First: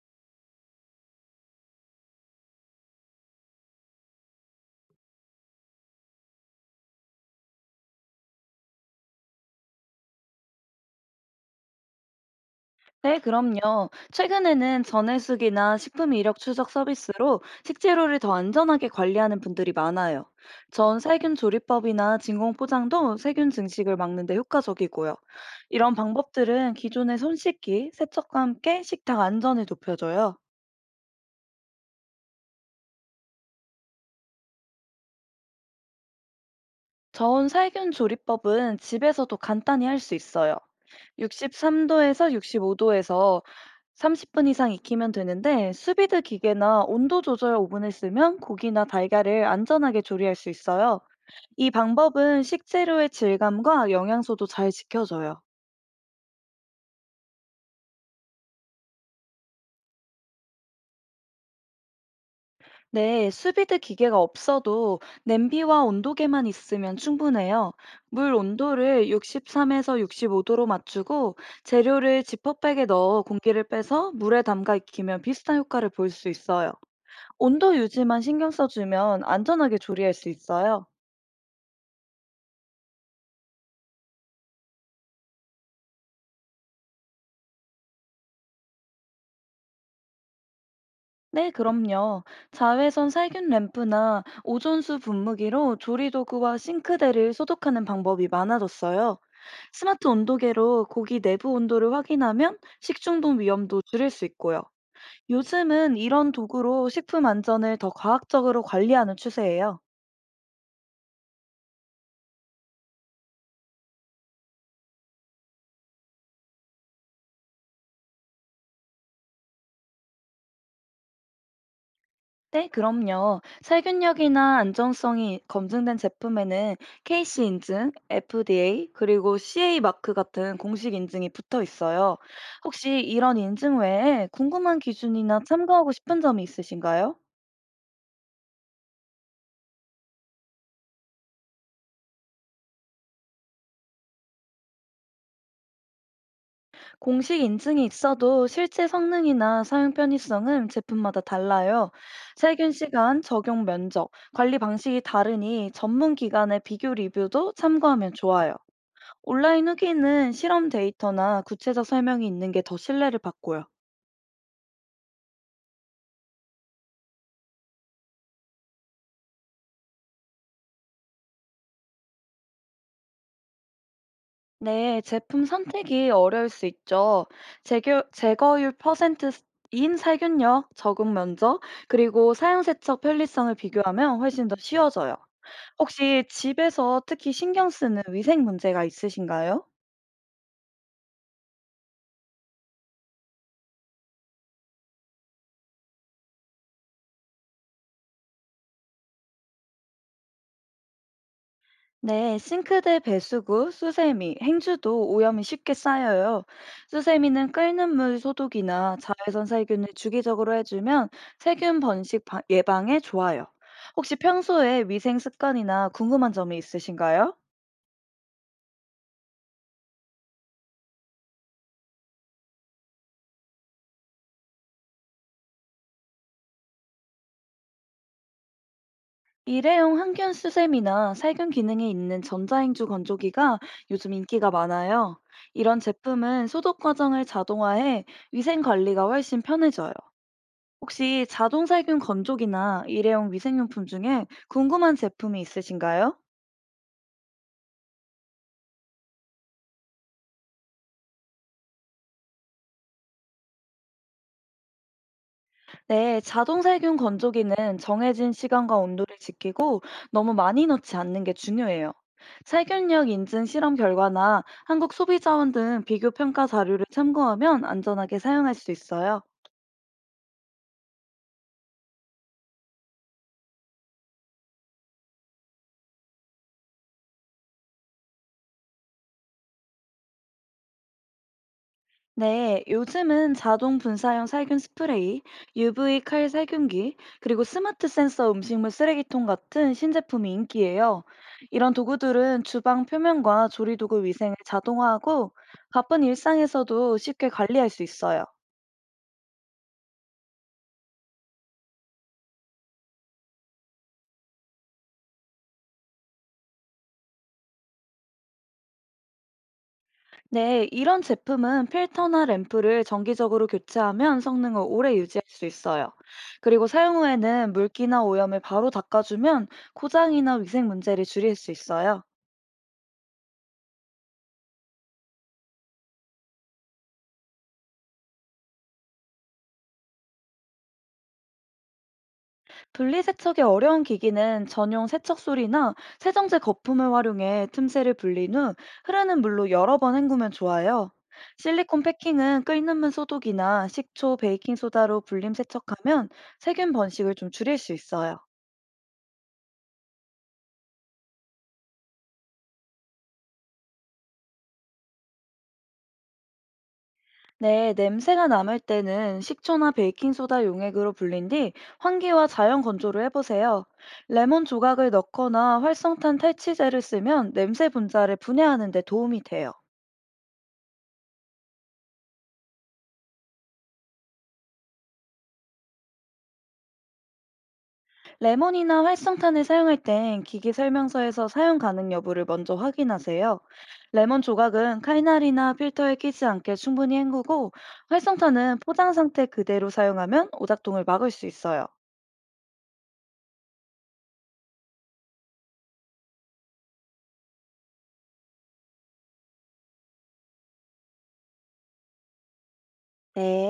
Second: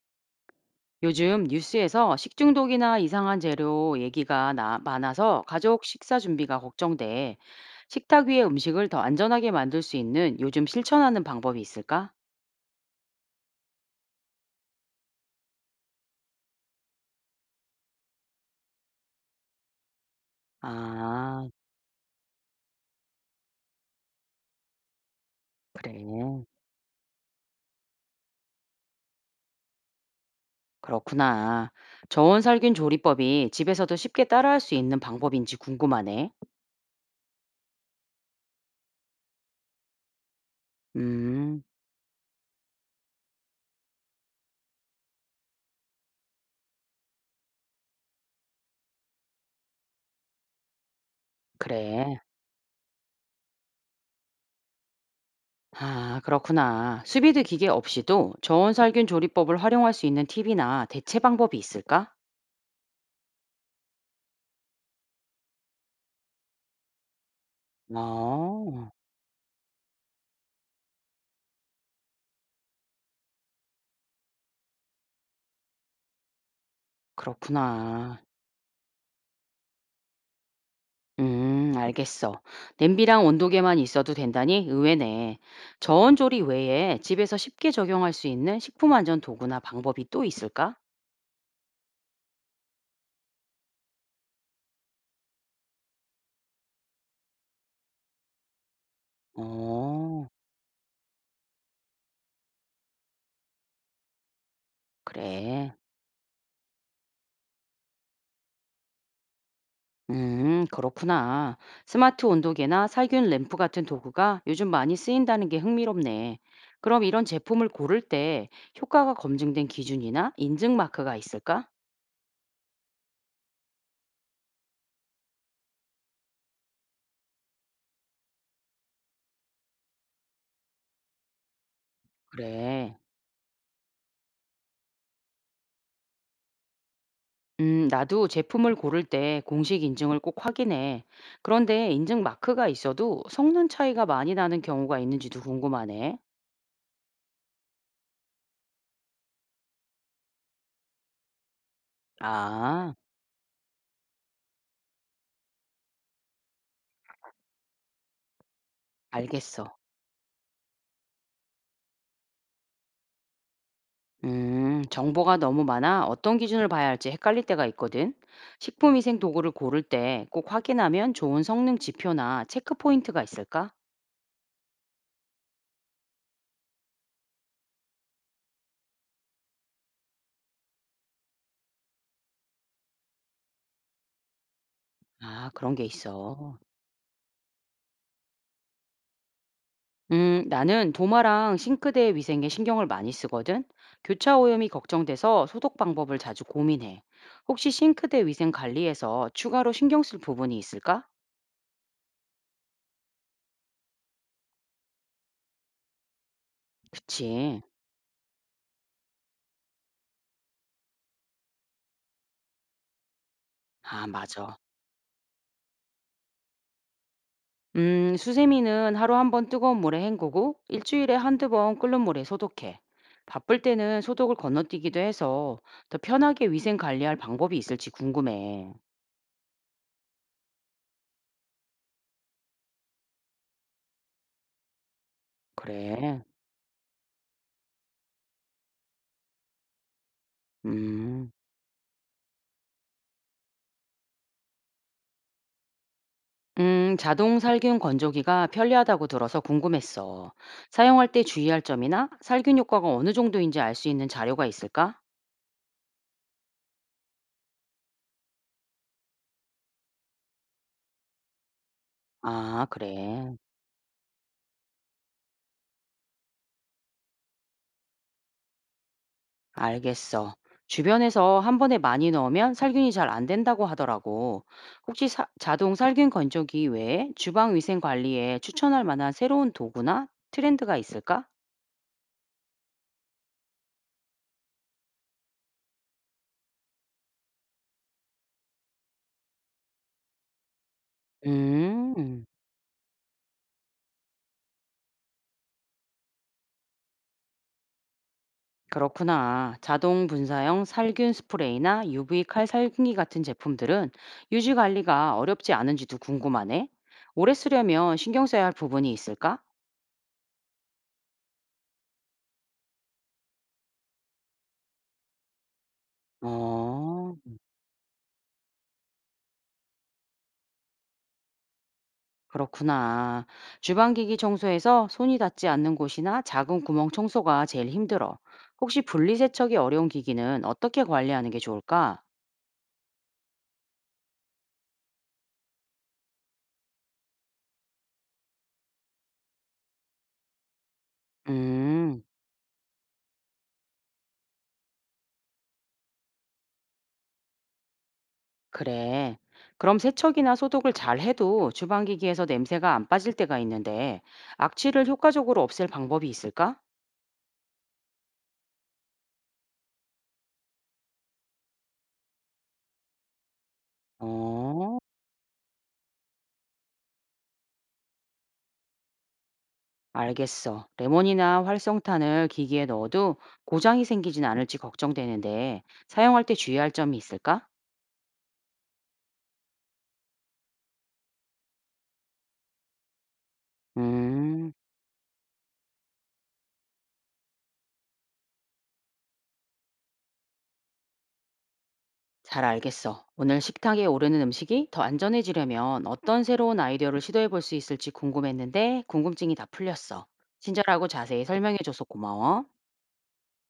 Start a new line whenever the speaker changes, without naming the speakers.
요즘 뉴스에서 식중독이나 이상한 재료 얘기가 많아서 가족 식사 준비가 걱정돼. 식탁 위의 음식을 더 안전하게 만들 수 있는 요즘 실천하는 방법이 있을까?
네, 그럼요. 최근에는 전해수기나 식품 이력 추적 서비스로 식재료를 더 안전하게 관리하는 분들이 많아요. 전 살균
아,
조리법이나 진공 포장도 세균 증식을 막는 데 효과적이고요. 이런
그래.
방법들은 기존의 손 씻기, 세척과 함께 식탁 안전을 높여줘요.
그렇구나. 저온 살균 조리법이 집에서도 쉽게 따라할 수 있는 방법인지 궁금하네.
저온 살균 조리법은 집에서도 간단히 할 수 있어요.
음,
63도에서 65도에서 30분 이상 익히면 되는데 수비드 기계나 온도 조절 오븐을 쓰면 고기나 달걀을 안전하게 조리할 수 있어요. 이
그래.
방법은 식재료의 질감과 영양소도 잘 지켜줘요.
아, 그렇구나. 수비드 기계 없이도 저온 살균 조리법을 활용할 수 있는 팁이나 대체 방법이 있을까?
네, 수비드 기계가 없어도 냄비와 온도계만 있으면 충분해요. 물
어,
온도를 63에서 65도로 맞추고 재료를 지퍼백에 넣어 공기를 빼서 물에 담가 익히면 비슷한 효과를 볼 수 있어요. 온도
그렇구나.
유지만 신경 써주면 안전하게 조리할 수 있어요.
알겠어. 냄비랑 온도계만 있어도 된다니 의외네. 저온조리 외에 집에서 쉽게 적용할 수 있는 식품 안전 도구나 방법이 또 있을까?
네, 그럼요. 자외선 살균 램프나 오존수 분무기로 조리 도구와 싱크대를 소독하는 방법이 많아졌어요. 스마트
어,
온도계로 고기 내부 온도를 확인하면 식중독 위험도 줄일 수 있고요.
그래.
요즘은 이런 도구로 식품 안전을 더 과학적으로 관리하는 추세예요.
그렇구나. 스마트 온도계나 살균 램프 같은 도구가 요즘 많이 쓰인다는 게 흥미롭네. 그럼 이런 제품을 고를 때 효과가 검증된 기준이나 인증 마크가 있을까?
네, 그럼요. 살균력이나 안정성이 검증된 제품에는 KC 인증, FDA, 그리고 CA 마크 같은 공식 인증이 붙어 있어요.
그래.
혹시 이런 인증 외에 궁금한 기준이나 참고하고 싶은 점이 있으신가요?
나도 제품을 고를 때 공식 인증을 꼭 확인해. 그런데 인증 마크가 있어도 성능 차이가 많이 나는 경우가 있는지도 궁금하네.
공식 인증이 있어도 실제 성능이나 사용 편의성은 제품마다 달라요. 살균
아,
시간, 적용 면적, 관리 방식이 다르니 전문 기관의 비교 리뷰도 참고하면 좋아요.
알겠어.
온라인 후기는 실험 데이터나 구체적 설명이 있는 게 더 신뢰를 받고요.
정보가 너무 많아 어떤 기준을 봐야 할지 헷갈릴 때가 있거든. 식품위생 도구를 고를 때 꼭 확인하면 좋은 성능 지표나 체크 포인트가 있을까?
네, 제품 선택이 어려울 수 있죠. 제거, 제거율 퍼센트인 살균력, 적응 면적, 그리고 사용 세척 편리성을 비교하면 훨씬 더 쉬워져요.
아, 그런 게
혹시
있어.
집에서 특히 신경 쓰는 위생 문제가 있으신가요?
나는 도마랑 싱크대 위생에 신경을 많이 쓰거든. 교차 오염이 걱정돼서 소독 방법을 자주 고민해. 혹시 싱크대 위생 관리에서 추가로 신경 쓸 부분이 있을까?
네, 싱크대 배수구, 수세미, 행주도 오염이 쉽게 쌓여요. 수세미는
그치.
끓는 물 소독이나 자외선 살균을 주기적으로 해주면 세균 번식 예방에 좋아요.
아,
혹시
맞아.
평소에 위생 습관이나 궁금한 점이 있으신가요?
수세미는 하루 한 번 뜨거운 물에 헹구고 일주일에 한두 번 끓는 물에 소독해. 바쁠 때는 소독을 건너뛰기도 해서 더 편하게 위생 관리할 방법이 있을지 궁금해.
일회용 항균 수세미나 살균 기능이 있는 전자행주 건조기가 요즘 인기가 많아요. 이런
그래.
제품은 소독 과정을 자동화해 위생 관리가 훨씬 편해져요. 혹시
음.
자동살균 건조기나 일회용 위생용품 중에 궁금한 제품이 있으신가요?
자동 살균 건조기가 편리하다고 들어서 궁금했어. 사용할 때 주의할 점이나 살균 효과가 어느 정도인지 알 수 있는 자료가 있을까?
네, 자동살균 건조기는 정해진 시간과 온도를 지키고 너무 많이 넣지 않는 게 중요해요.
아,
살균력
그래.
인증 실험 결과나 한국소비자원 등 비교 평가 자료를 참고하면 안전하게 사용할 수 있어요.
알겠어. 주변에서 한 번에 많이 넣으면 살균이 잘 안 된다고 하더라고. 혹시 자동 살균 건조기 외에 주방 위생 관리에 추천할 만한 새로운 도구나 트렌드가 있을까?
네, 요즘은 자동 분사형 살균 스프레이, UV 칼 살균기, 그리고 스마트 센서 음식물 쓰레기통 같은 신제품이 인기예요. 이런
음.
도구들은 주방 표면과 조리도구 위생을 자동화하고 바쁜 일상에서도 쉽게 관리할 수 있어요.
그렇구나. 자동 분사형 살균 스프레이나 UV 칼 살균기 같은 제품들은 유지 관리가 어렵지 않은지도 궁금하네. 오래 쓰려면 신경 써야 할 부분이 있을까?
네, 이런 제품은 필터나 램프를 정기적으로 교체하면 성능을 오래 유지할 수 있어요. 그리고 사용
어,
후에는 물기나 오염을 바로 닦아주면 고장이나 위생 문제를 줄일 수 있어요.
그렇구나. 주방기기 청소에서 손이 닿지 않는 곳이나 작은 구멍 청소가 제일 힘들어. 혹시 분리세척이 어려운 기기는 어떻게 관리하는 게 좋을까?
분리세척이 어려운 기기는 전용 세척술이나 세정제 거품을 활용해 틈새를 불린 후 흐르는 물로 여러 번 헹구면 좋아요. 실리콘
음.
패킹은 끓는 물 소독이나 식초, 베이킹소다로 불림 세척하면 세균 번식을 좀 줄일 수 있어요.
그래. 그럼 세척이나 소독을 잘 해도 주방기기에서 냄새가 안 빠질 때가 있는데 악취를 효과적으로 없앨 방법이 있을까?
네, 냄새가 남을 때는 식초나 베이킹소다 용액으로 불린 뒤 환기와 자연 건조를 해보세요. 레몬
어,
조각을 넣거나 활성탄 탈취제를 쓰면 냄새 분자를 분해하는 데 도움이 돼요.
알겠어. 레몬이나 활성탄을 기기에 넣어도 고장이 생기진 않을지 걱정되는데 사용할 때 주의할 점이 있을까?
레몬이나 활성탄을 사용할 땐 기기 설명서에서 사용 가능 여부를 먼저 확인하세요. 레몬
음,
조각은 칼날이나 필터에 끼지 않게 충분히 헹구고 활성탄은 포장 상태 그대로 사용하면 오작동을 막을 수 있어요.
잘 알겠어. 오늘 식탁에 오르는 음식이 더 안전해지려면 어떤 새로운 아이디어를 시도해 볼 수 있을지 궁금했는데 궁금증이 다 풀렸어. 친절하고 자세히 설명해줘서 고마워.
네.